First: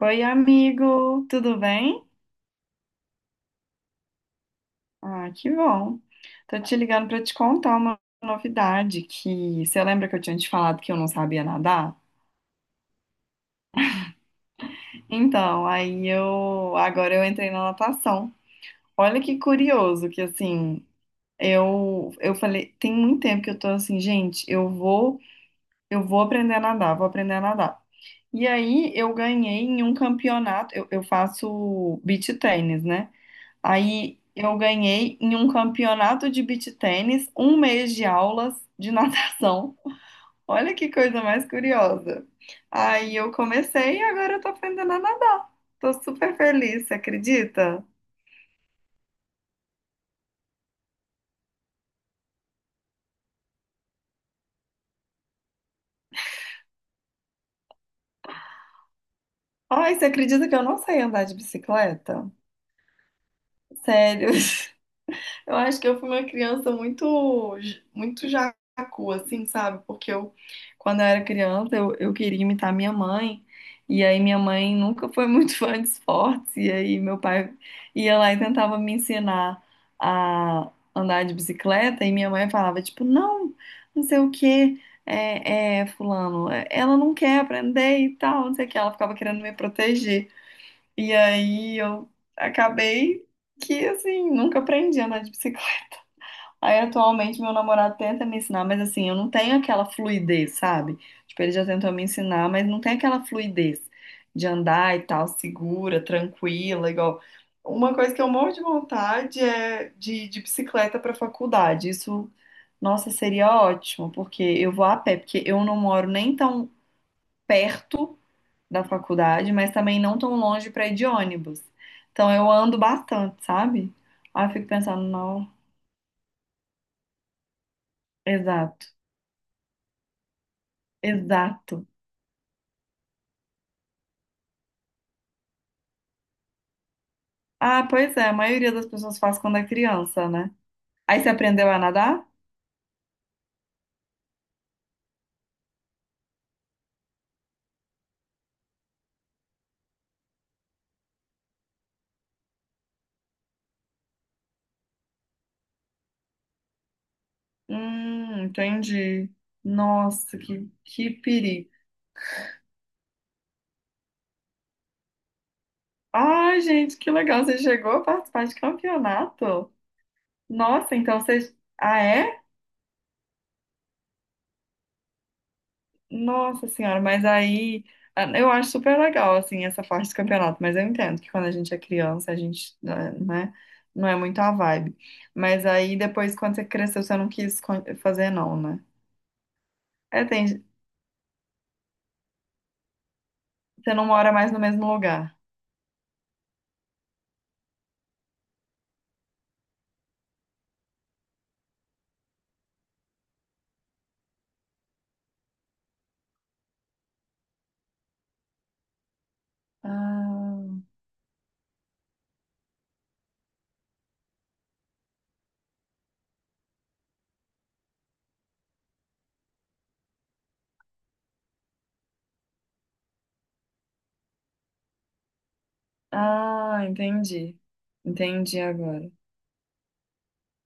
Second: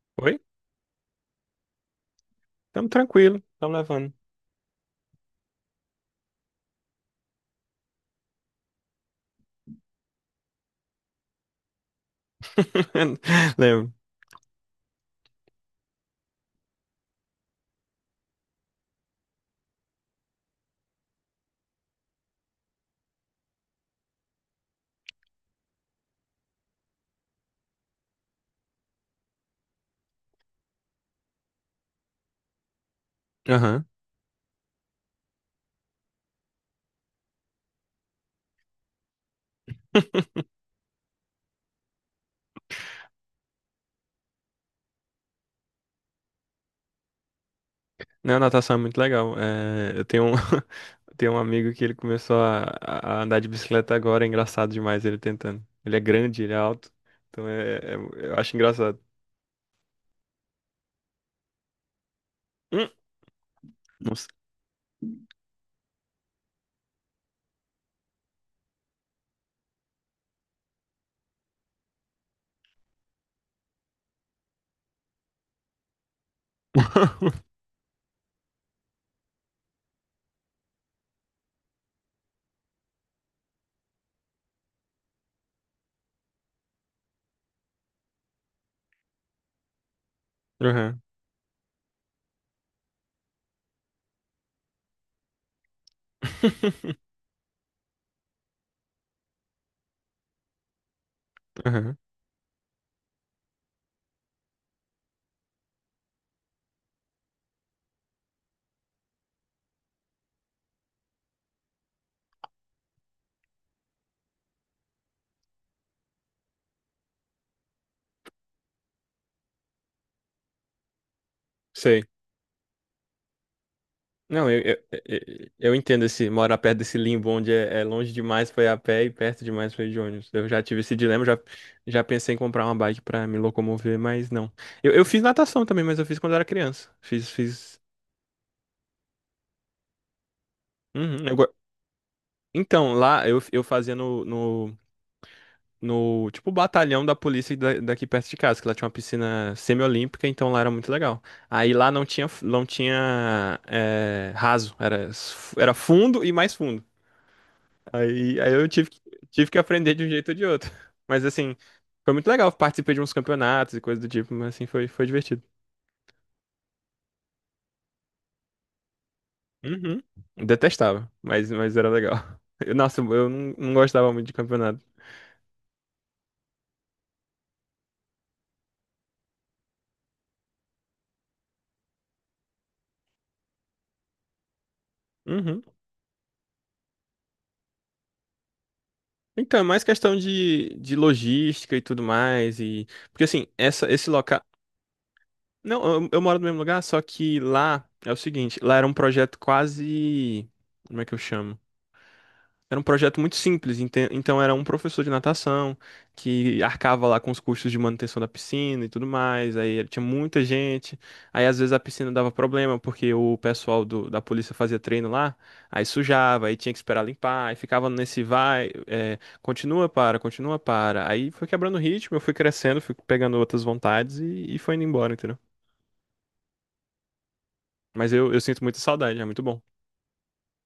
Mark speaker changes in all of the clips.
Speaker 1: Oi,
Speaker 2: Oi?
Speaker 1: amigo, tudo bem?
Speaker 2: Tamo tranquilo, tamo levando.
Speaker 1: Ah, que bom. Tô te ligando pra te contar uma novidade que você lembra que eu tinha te falado que eu não sabia nadar?
Speaker 2: Lembro.
Speaker 1: Então, aí eu agora eu entrei na natação. Olha que curioso que assim, eu falei, tem muito tempo que eu tô assim, gente, eu vou aprender a nadar, vou aprender a nadar. E aí eu ganhei em um campeonato, eu faço beach tennis, né?
Speaker 2: Aham.
Speaker 1: Aí eu ganhei em um campeonato de beach tênis, um mês de aulas de natação. Olha que coisa mais curiosa. Aí eu comecei e agora eu tô aprendendo a nadar. Tô super feliz, você acredita?
Speaker 2: Não, natação é muito legal. É, tenho um amigo que ele começou a andar de bicicleta agora, é engraçado demais ele tentando. Ele é grande, ele é alto, então eu acho engraçado.
Speaker 1: Ai, você acredita que eu não sei andar de bicicleta?
Speaker 2: Hum. Nossa.
Speaker 1: Sério. Eu acho que eu fui uma criança muito, muito jacu, assim, sabe? Porque eu, quando eu era criança, eu queria imitar minha mãe. E aí minha mãe nunca foi muito fã de esportes. E aí meu pai ia lá e tentava me ensinar a andar de bicicleta. E minha mãe falava, tipo, não, não sei o quê, fulano, ela não quer aprender e tal, não sei o que. Ela ficava querendo me proteger.
Speaker 2: Aham.
Speaker 1: E aí eu acabei que, assim, nunca aprendi a andar de bicicleta. Aí atualmente meu namorado tenta me ensinar, mas assim, eu não tenho aquela fluidez, sabe? Tipo, ele já tentou
Speaker 2: Aham.
Speaker 1: me ensinar, mas não tem aquela fluidez de andar e tal, segura, tranquila, igual. Uma coisa que eu morro de vontade é de ir de bicicleta para faculdade. Isso, nossa, seria ótimo, porque eu vou a pé, porque eu não moro nem tão perto da faculdade, mas também não tão longe para ir de ônibus.
Speaker 2: Sei.
Speaker 1: Então eu ando bastante, sabe? Aí
Speaker 2: Não,
Speaker 1: eu
Speaker 2: eu,
Speaker 1: fico
Speaker 2: eu,
Speaker 1: pensando,
Speaker 2: eu
Speaker 1: não,
Speaker 2: eu entendo esse morar perto desse limbo onde é longe demais foi a
Speaker 1: exato.
Speaker 2: pé e perto demais foi de ônibus. Eu já tive esse dilema, já,
Speaker 1: Exato.
Speaker 2: já pensei em comprar uma bike pra me locomover, mas não. Eu fiz natação também, mas eu fiz quando era criança. Fiz, fiz.
Speaker 1: Ah, pois é, a maioria das pessoas faz quando é criança, né? Aí
Speaker 2: Uhum.
Speaker 1: você aprendeu a nadar?
Speaker 2: Então, lá eu fazia no tipo batalhão da polícia daqui perto de casa, que lá tinha uma piscina semiolímpica, então lá era muito legal. Aí lá não tinha raso, era fundo e mais fundo. Aí, aí eu tive que,
Speaker 1: Entendi.
Speaker 2: tive que aprender de um jeito ou
Speaker 1: Nossa,
Speaker 2: de outro.
Speaker 1: que
Speaker 2: Mas assim,
Speaker 1: perigo.
Speaker 2: foi muito legal. Participei de uns campeonatos e coisa do tipo, mas assim, foi divertido.
Speaker 1: Ai, gente, que legal, você chegou a participar de campeonato?
Speaker 2: Uhum.
Speaker 1: Nossa,
Speaker 2: Detestava,
Speaker 1: então
Speaker 2: mas,
Speaker 1: você.
Speaker 2: mas era
Speaker 1: Ah,
Speaker 2: legal.
Speaker 1: é?
Speaker 2: Nossa, eu não gostava muito de campeonato.
Speaker 1: Nossa senhora, mas aí. Ah, eu acho super legal, assim, essa parte do campeonato, mas eu entendo que quando a gente é criança, a gente, não é muito a vibe.
Speaker 2: Uhum.
Speaker 1: Mas aí depois, quando você cresceu, você não quis fazer, não, né?
Speaker 2: Então, é mais questão
Speaker 1: É, tem,
Speaker 2: de logística e tudo mais. E. Porque assim, essa,
Speaker 1: você não
Speaker 2: esse
Speaker 1: mora
Speaker 2: local.
Speaker 1: mais no mesmo lugar.
Speaker 2: Não, eu moro no mesmo lugar, só que lá é o seguinte, lá era um projeto quase. Como é que eu chamo? Era um projeto muito simples, então era um professor de natação que arcava lá com os custos de manutenção da piscina e tudo mais. Aí ele tinha muita
Speaker 1: Ah,
Speaker 2: gente. Aí às vezes a piscina dava problema porque o pessoal da polícia fazia treino lá, aí sujava, aí tinha que esperar limpar, aí ficava nesse vai, é, continua para, continua para. Aí foi quebrando o ritmo, eu fui crescendo, fui pegando outras vontades e foi indo embora, entendeu?
Speaker 1: ah, entendi.
Speaker 2: Mas eu
Speaker 1: Entendi
Speaker 2: sinto muita
Speaker 1: agora.
Speaker 2: saudade, é muito bom.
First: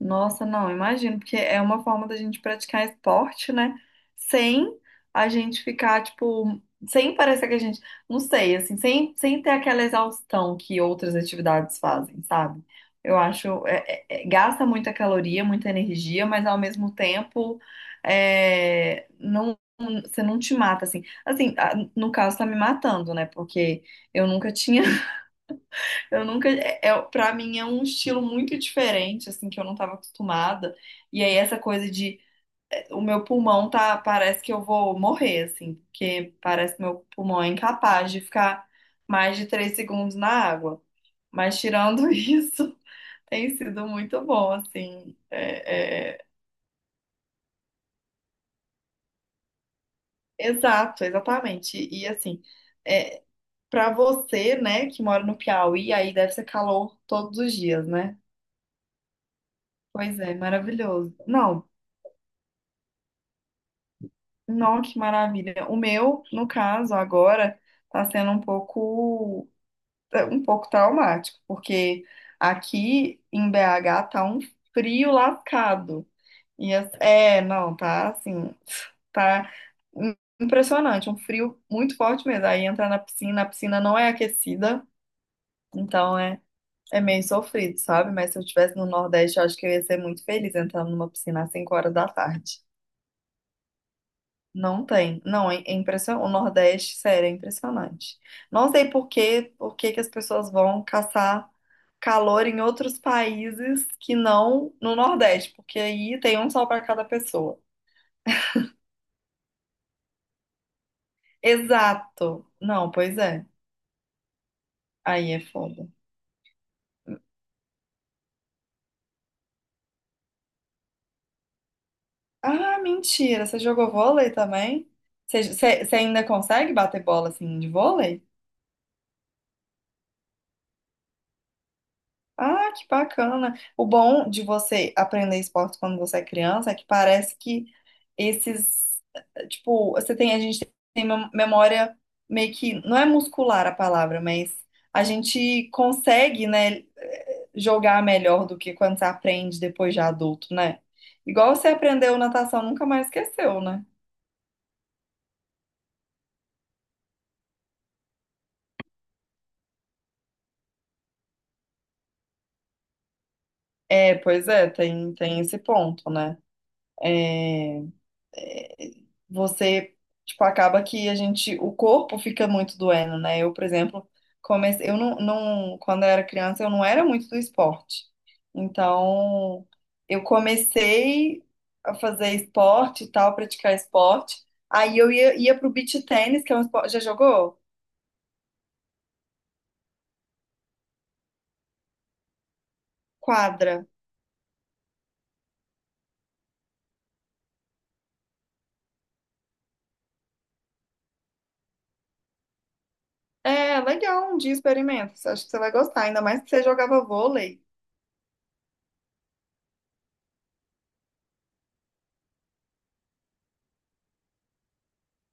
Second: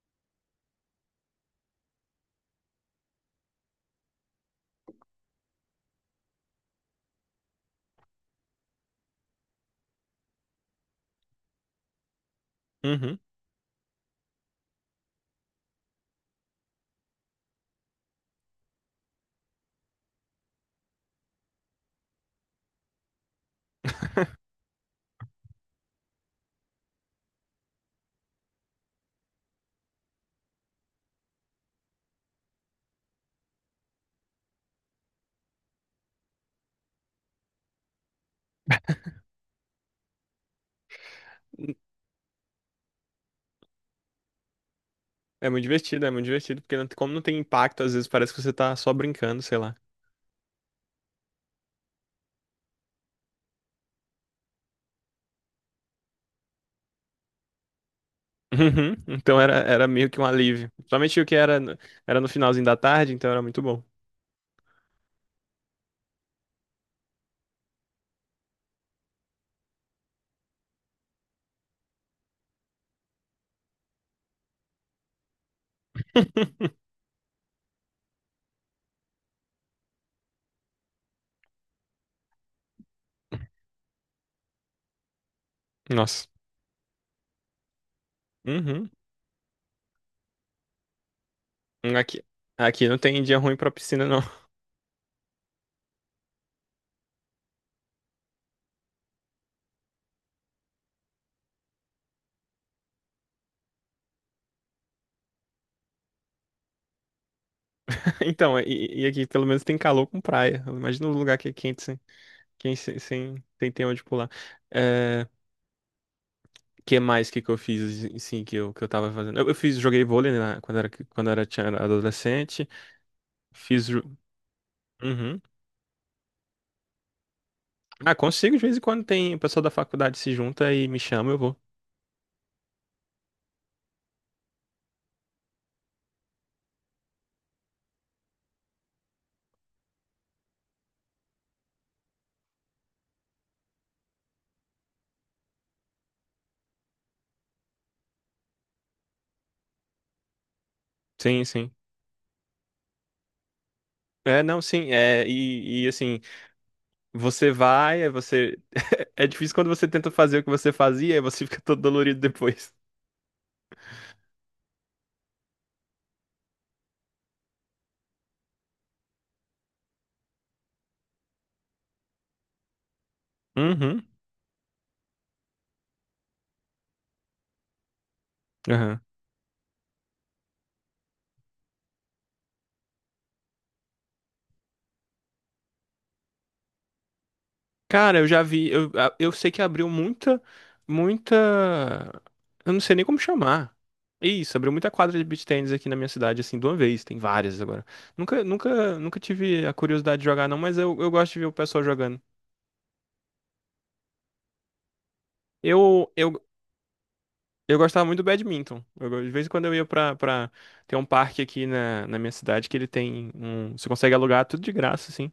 Speaker 1: Nossa, não, imagino, porque é uma forma da gente praticar esporte, né? Sem a gente ficar, tipo, sem parecer que a gente, não sei, assim, sem, sem ter aquela exaustão que outras atividades fazem, sabe? Eu
Speaker 2: Uhum.
Speaker 1: acho, gasta muita caloria, muita energia, mas ao mesmo tempo, é, não, você não te mata, assim. Assim, no caso, tá me matando, né? Porque eu nunca tinha Eu nunca, para mim é um estilo muito diferente, assim, que eu não estava acostumada. E aí essa coisa de é, o meu pulmão tá, parece que eu vou morrer, assim, porque parece que meu pulmão é incapaz de ficar mais de 3 segundos na água. Mas tirando isso, tem sido muito bom, assim.
Speaker 2: É muito divertido, porque como não tem impacto, às vezes parece que você tá só brincando, sei lá.
Speaker 1: Exato, exatamente. E assim, é, para você, né, que mora no Piauí, aí deve ser calor todos os dias, né?
Speaker 2: Uhum. Então era meio
Speaker 1: Pois
Speaker 2: que um
Speaker 1: é,
Speaker 2: alívio.
Speaker 1: maravilhoso.
Speaker 2: Principalmente o que era,
Speaker 1: Não,
Speaker 2: era no finalzinho da tarde, então era muito bom.
Speaker 1: não, que maravilha. O meu, no caso, agora, tá sendo um pouco, é, um pouco traumático, porque aqui em BH tá um frio lascado. Não, tá assim, tá im- impressionante, um frio muito forte mesmo. Aí entra na piscina, a piscina não é aquecida, então
Speaker 2: Nossa.
Speaker 1: é meio sofrido, sabe? Mas se eu estivesse no
Speaker 2: Uhum.
Speaker 1: Nordeste, eu acho que eu ia ser muito feliz entrando numa piscina às 5 horas da
Speaker 2: Aqui,
Speaker 1: tarde.
Speaker 2: aqui não tem dia ruim pra piscina, não.
Speaker 1: Não tem. Não, é impressionante. O Nordeste, sério, é impressionante. Não sei por quê, por que que as pessoas vão caçar calor em outros países que não no Nordeste, porque aí tem um sol para cada pessoa.
Speaker 2: Então, e aqui pelo menos tem calor com praia. Imagina um lugar que é quente sem,
Speaker 1: Exato.
Speaker 2: quente
Speaker 1: Não,
Speaker 2: sem,
Speaker 1: pois
Speaker 2: sem,
Speaker 1: é.
Speaker 2: sem ter onde pular. É,
Speaker 1: Aí é foda.
Speaker 2: que mais que eu fiz, assim que eu tava fazendo? Eu fiz, joguei vôlei, né, era adolescente.
Speaker 1: Ah, mentira. Você
Speaker 2: Fiz.
Speaker 1: jogou vôlei também?
Speaker 2: Uhum.
Speaker 1: Você ainda consegue bater bola assim de
Speaker 2: Ah,
Speaker 1: vôlei?
Speaker 2: consigo, de vez em quando tem o pessoal da faculdade se junta e me chama, eu vou.
Speaker 1: Ah, que bacana. O bom de você aprender esporte quando você é criança é que parece que esses, eh, tipo, você tem, a gente tem memória meio que, não é muscular a palavra, mas a gente consegue, né, eh, jogar melhor do que quando você aprende depois de adulto, né?
Speaker 2: Sim,
Speaker 1: Igual você
Speaker 2: sim.
Speaker 1: aprendeu natação, nunca mais esqueceu, né?
Speaker 2: É, não, sim, é, e assim, você vai, aí você. É difícil quando você tenta fazer o que você fazia, aí você fica todo dolorido depois.
Speaker 1: É, pois é, tem, tem esse ponto, né? É... você, tipo, acaba que a gente, o corpo fica muito doendo, né? Eu, por
Speaker 2: Uhum,
Speaker 1: exemplo, comecei, eu não, não, quando eu era criança, eu não era muito do esporte.
Speaker 2: aham.
Speaker 1: Então, eu comecei a fazer esporte e tal, praticar esporte. Aí eu ia pro beach tênis, que é um esporte, já jogou?
Speaker 2: Cara, eu já vi, eu, eu sei que abriu muita, muita. Eu não sei nem como chamar.
Speaker 1: Quadra.
Speaker 2: Isso, abriu muita quadra de beach tennis aqui na minha cidade, assim, de uma vez, tem várias agora. Nunca, nunca, nunca tive a curiosidade de jogar, não, mas eu gosto de ver o pessoal jogando.
Speaker 1: É, legal, um dia experimenta. Acho que você vai gostar,
Speaker 2: Eu,
Speaker 1: ainda
Speaker 2: eu
Speaker 1: mais que você jogava vôlei.
Speaker 2: Eu gostava muito do badminton. De vez em quando eu ia pra. Tem um parque aqui na minha cidade que ele tem um. Você consegue alugar tudo de graça, assim.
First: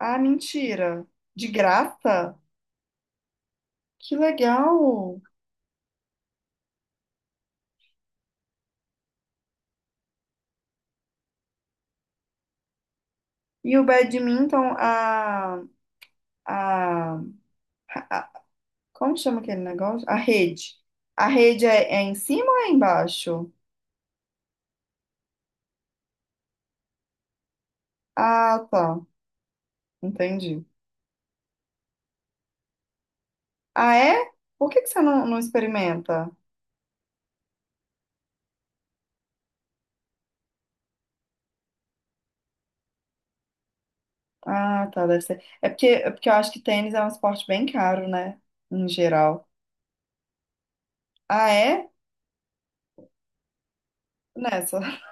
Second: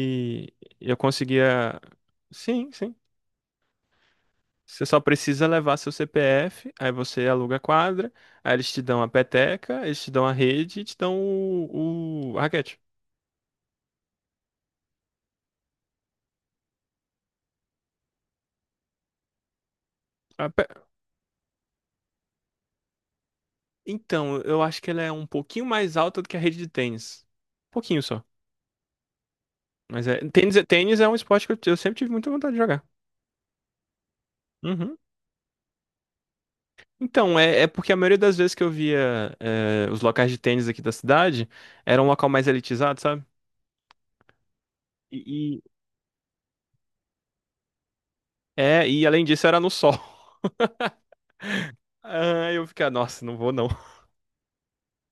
Speaker 1: Ah,
Speaker 2: eu
Speaker 1: mentira. De
Speaker 2: conseguia.
Speaker 1: graça?
Speaker 2: Sim, sim.
Speaker 1: Que
Speaker 2: Você só
Speaker 1: legal.
Speaker 2: precisa levar seu CPF, aí você aluga a quadra, aí eles te dão a peteca, eles te dão a rede e te dão a raquete.
Speaker 1: E o badminton, a, a- como chama aquele negócio? A
Speaker 2: A pe-
Speaker 1: rede. A rede é, é em cima ou é embaixo?
Speaker 2: Então, eu acho que ela é um pouquinho mais alta do que a rede de tênis. Um pouquinho só.
Speaker 1: Ah, tá.
Speaker 2: Tênis,
Speaker 1: Entendi.
Speaker 2: tênis é um esporte que eu sempre tive muita vontade de jogar.
Speaker 1: Ah, é? Por que que
Speaker 2: Uhum.
Speaker 1: você não experimenta?
Speaker 2: Então, é porque a maioria das vezes que eu via, os locais de tênis aqui da cidade, era um local mais elitizado, sabe?
Speaker 1: Ah, tá,
Speaker 2: E,
Speaker 1: deve ser.
Speaker 2: e-
Speaker 1: É porque eu acho que tênis é um esporte bem caro, né?
Speaker 2: É,
Speaker 1: Em
Speaker 2: e além disso
Speaker 1: geral.
Speaker 2: era no sol.
Speaker 1: Ah, é?
Speaker 2: Ah, eu ficava, nossa, não vou não.
Speaker 1: Nessa.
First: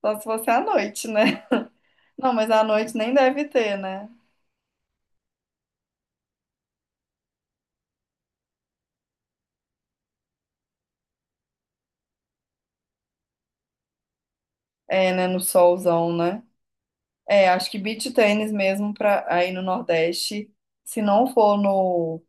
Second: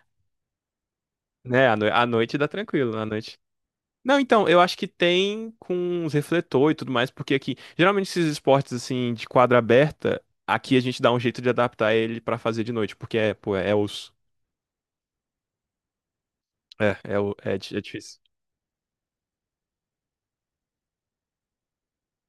Speaker 1: Só se fosse à noite, né?
Speaker 2: Né, à
Speaker 1: Não,
Speaker 2: noite dá
Speaker 1: mas à noite
Speaker 2: tranquilo, à
Speaker 1: nem
Speaker 2: noite.
Speaker 1: deve ter, né?
Speaker 2: Não, então, eu acho que tem com os refletor e tudo mais, porque aqui, geralmente esses esportes assim de quadra aberta, aqui a gente dá um jeito de adaptar ele pra fazer de noite, porque é, pô, é osso.
Speaker 1: É, né? No solzão, né?
Speaker 2: É, é, o-
Speaker 1: É,
Speaker 2: é,
Speaker 1: acho
Speaker 2: di-
Speaker 1: que
Speaker 2: é
Speaker 1: beach
Speaker 2: difícil.
Speaker 1: tênis mesmo para aí no Nordeste, se não for no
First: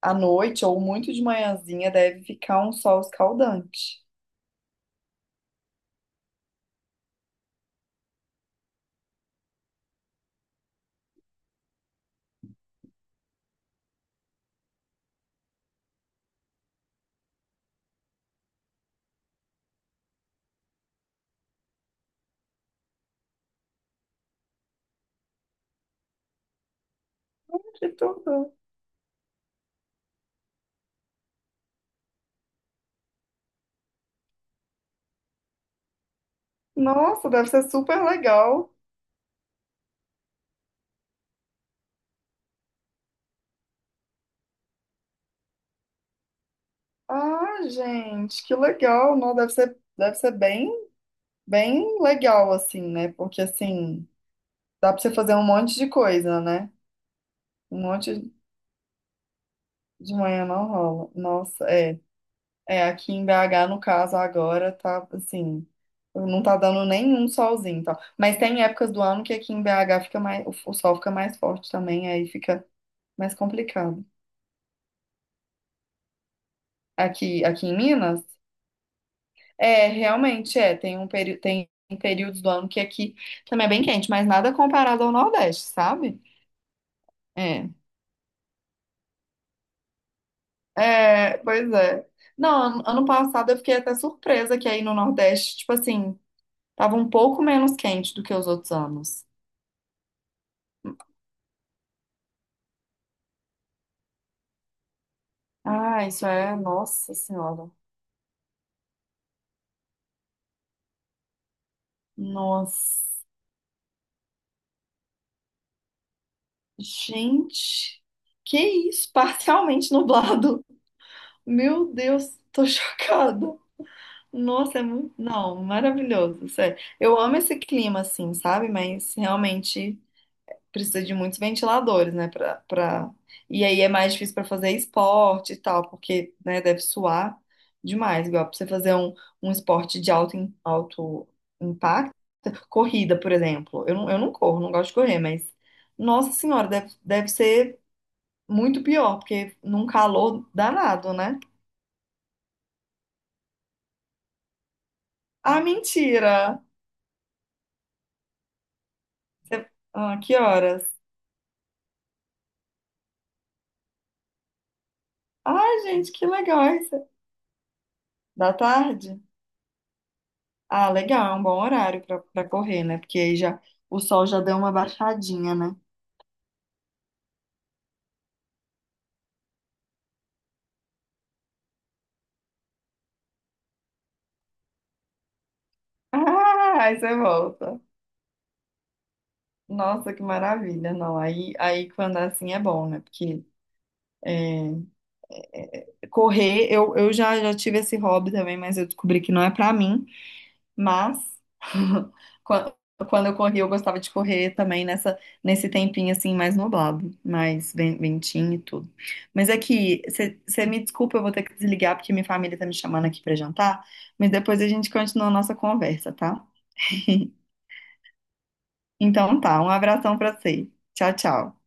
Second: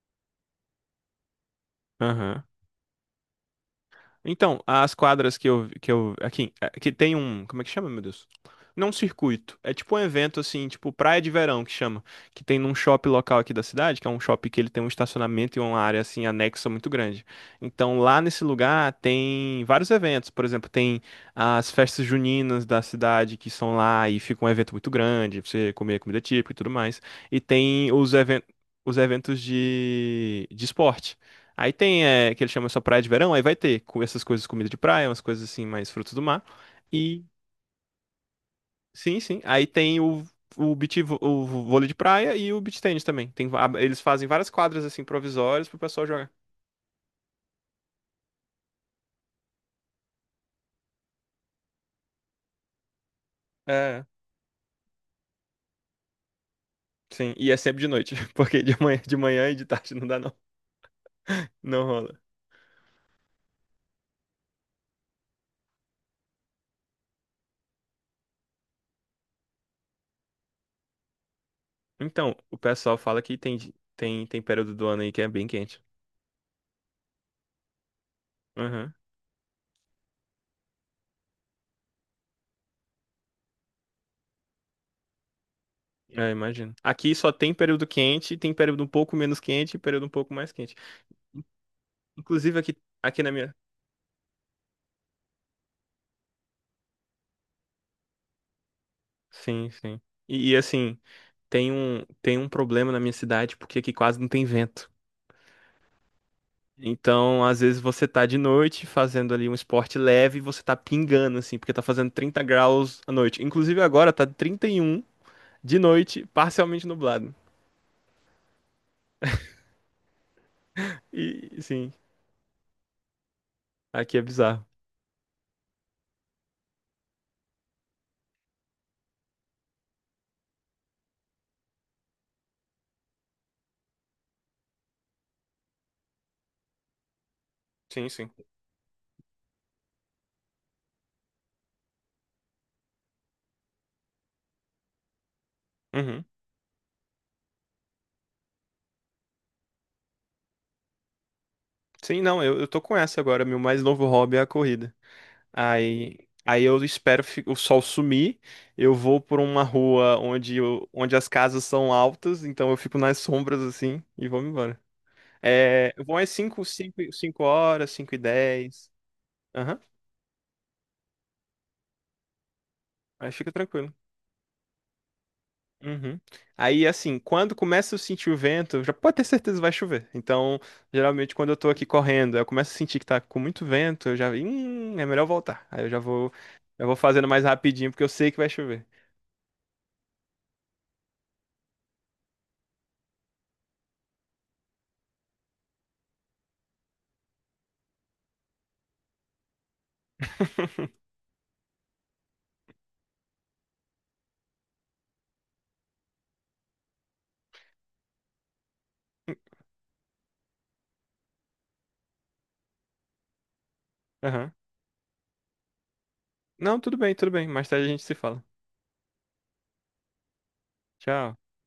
Speaker 1: à noite ou muito de manhãzinha, deve
Speaker 2: Aham.
Speaker 1: ficar um sol escaldante.
Speaker 2: Então, as quadras aqui, que tem um, como é que chama, meu Deus? Não um circuito, é tipo um evento assim, tipo praia de verão que chama, que tem num shopping local aqui da cidade, que é um shopping que ele tem um estacionamento e uma área assim anexa muito grande. Então, lá nesse lugar tem vários eventos, por exemplo, tem as festas juninas da cidade que são lá e fica um evento muito grande, pra você comer comida típica e tudo mais. E
Speaker 1: Que
Speaker 2: tem
Speaker 1: tudo.
Speaker 2: os eventos de esporte. Aí tem, que ele chama só praia de verão, aí vai ter com essas coisas, comida de praia, umas coisas assim, mais frutos do mar. E
Speaker 1: Nossa, deve ser super legal.
Speaker 2: sim, sim. Aí tem o vôlei de praia e o beach tennis também. Tem, eles fazem várias quadras assim provisórias pro pessoal jogar.
Speaker 1: Ah, gente, que legal. Não, deve ser bem, bem legal assim, né? Porque
Speaker 2: É,
Speaker 1: assim, dá para você fazer um monte de coisa, né?
Speaker 2: sim. E é sempre
Speaker 1: Um
Speaker 2: de noite,
Speaker 1: monte
Speaker 2: porque de manhã e de tarde não
Speaker 1: de
Speaker 2: dá não.
Speaker 1: manhã não rola. Nossa,
Speaker 2: Não
Speaker 1: é.
Speaker 2: rola.
Speaker 1: É, aqui em BH, no caso, agora tá assim, não tá dando nenhum solzinho, e tal. Mas tem épocas do ano que aqui em BH fica mais, o sol fica mais forte também, aí
Speaker 2: Então, o
Speaker 1: fica
Speaker 2: pessoal fala
Speaker 1: mais
Speaker 2: que tem, di-
Speaker 1: complicado.
Speaker 2: tem, tem período do ano aí que é bem quente.
Speaker 1: Aqui em Minas,
Speaker 2: Aham.
Speaker 1: é, realmente é, tem um peri tem períodos do ano que aqui também é bem quente, mas nada comparado ao Nordeste, sabe?
Speaker 2: É, imagino. Aqui só tem
Speaker 1: É.
Speaker 2: período quente, tem período um pouco menos quente e período um pouco mais quente.
Speaker 1: É, pois é.
Speaker 2: Inclusive
Speaker 1: Não,
Speaker 2: aqui,
Speaker 1: ano
Speaker 2: aqui na
Speaker 1: passado
Speaker 2: minha.
Speaker 1: eu fiquei até surpresa que aí no Nordeste, tipo assim, tava um pouco menos quente do que os outros anos.
Speaker 2: Sim, sim. E, assim, tem um problema na minha cidade, porque aqui quase não tem vento.
Speaker 1: Ah, isso é. Nossa
Speaker 2: Então, às
Speaker 1: Senhora.
Speaker 2: vezes você tá de noite fazendo ali um esporte leve e você tá pingando, assim, porque tá fazendo 30 graus à
Speaker 1: Nossa.
Speaker 2: noite. Inclusive agora tá 31 de noite, parcialmente nublado.
Speaker 1: Gente, que isso? Parcialmente nublado.
Speaker 2: E
Speaker 1: Meu
Speaker 2: sim,
Speaker 1: Deus, tô chocada.
Speaker 2: aqui é bizarro.
Speaker 1: Nossa, é muito. Não, maravilhoso. Sério. Eu amo esse clima, assim, sabe? Mas realmente, precisa de muitos ventiladores, né? Pra, pra... E aí é mais difícil para fazer esporte e tal, porque, né, deve suar
Speaker 2: Sim,
Speaker 1: demais.
Speaker 2: sim.
Speaker 1: Igual para você fazer um, um esporte de alto, alto impacto, corrida, por exemplo. Eu não corro, não gosto de correr, mas,
Speaker 2: Uhum.
Speaker 1: nossa senhora, deve ser muito pior, porque num calor danado, né?
Speaker 2: Sim, não, eu tô com essa agora. Meu mais novo hobby é a corrida.
Speaker 1: Ah,
Speaker 2: Aí, aí
Speaker 1: mentira!
Speaker 2: eu espero o sol sumir. Eu vou por uma rua
Speaker 1: Ah, que
Speaker 2: onde,
Speaker 1: horas?
Speaker 2: onde as casas são altas, então eu fico nas sombras assim e vou embora.
Speaker 1: Ai,
Speaker 2: É, o
Speaker 1: gente,
Speaker 2: bom
Speaker 1: que
Speaker 2: é
Speaker 1: legal isso.
Speaker 2: 5 horas, 5 e
Speaker 1: Da
Speaker 2: 10.
Speaker 1: tarde?
Speaker 2: Aham,
Speaker 1: Ah, legal, é um bom horário pra correr, né? Porque
Speaker 2: aí
Speaker 1: aí
Speaker 2: fica
Speaker 1: já
Speaker 2: tranquilo.
Speaker 1: o sol já deu uma baixadinha, né?
Speaker 2: Uhum. Aí, assim, quando começa a sentir o vento, já pode ter certeza que vai chover. Então, geralmente, quando eu tô aqui correndo, eu começo a sentir que tá com muito vento, eu já, é melhor voltar. Aí eu já vou,
Speaker 1: Ah,
Speaker 2: eu vou
Speaker 1: aí você
Speaker 2: fazendo mais
Speaker 1: volta.
Speaker 2: rapidinho, porque eu sei que vai chover.
Speaker 1: Nossa, que maravilha. Não, aí quando é assim é bom, né? Porque é, correr, já tive esse hobby também, mas eu descobri que não é pra mim. Mas quan- quando eu corri, eu gostava de correr também nessa, nesse tempinho assim mais nublado, mais ventinho e tudo. Mas é que você me desculpa, eu vou ter que desligar porque minha família tá me chamando aqui pra jantar, mas depois a gente continua a nossa conversa, tá?
Speaker 2: Não, tudo bem, tudo bem. Mais tarde a gente se fala.
Speaker 1: Então tá, um abração pra você. Tchau,
Speaker 2: Tchau.
Speaker 1: tchau.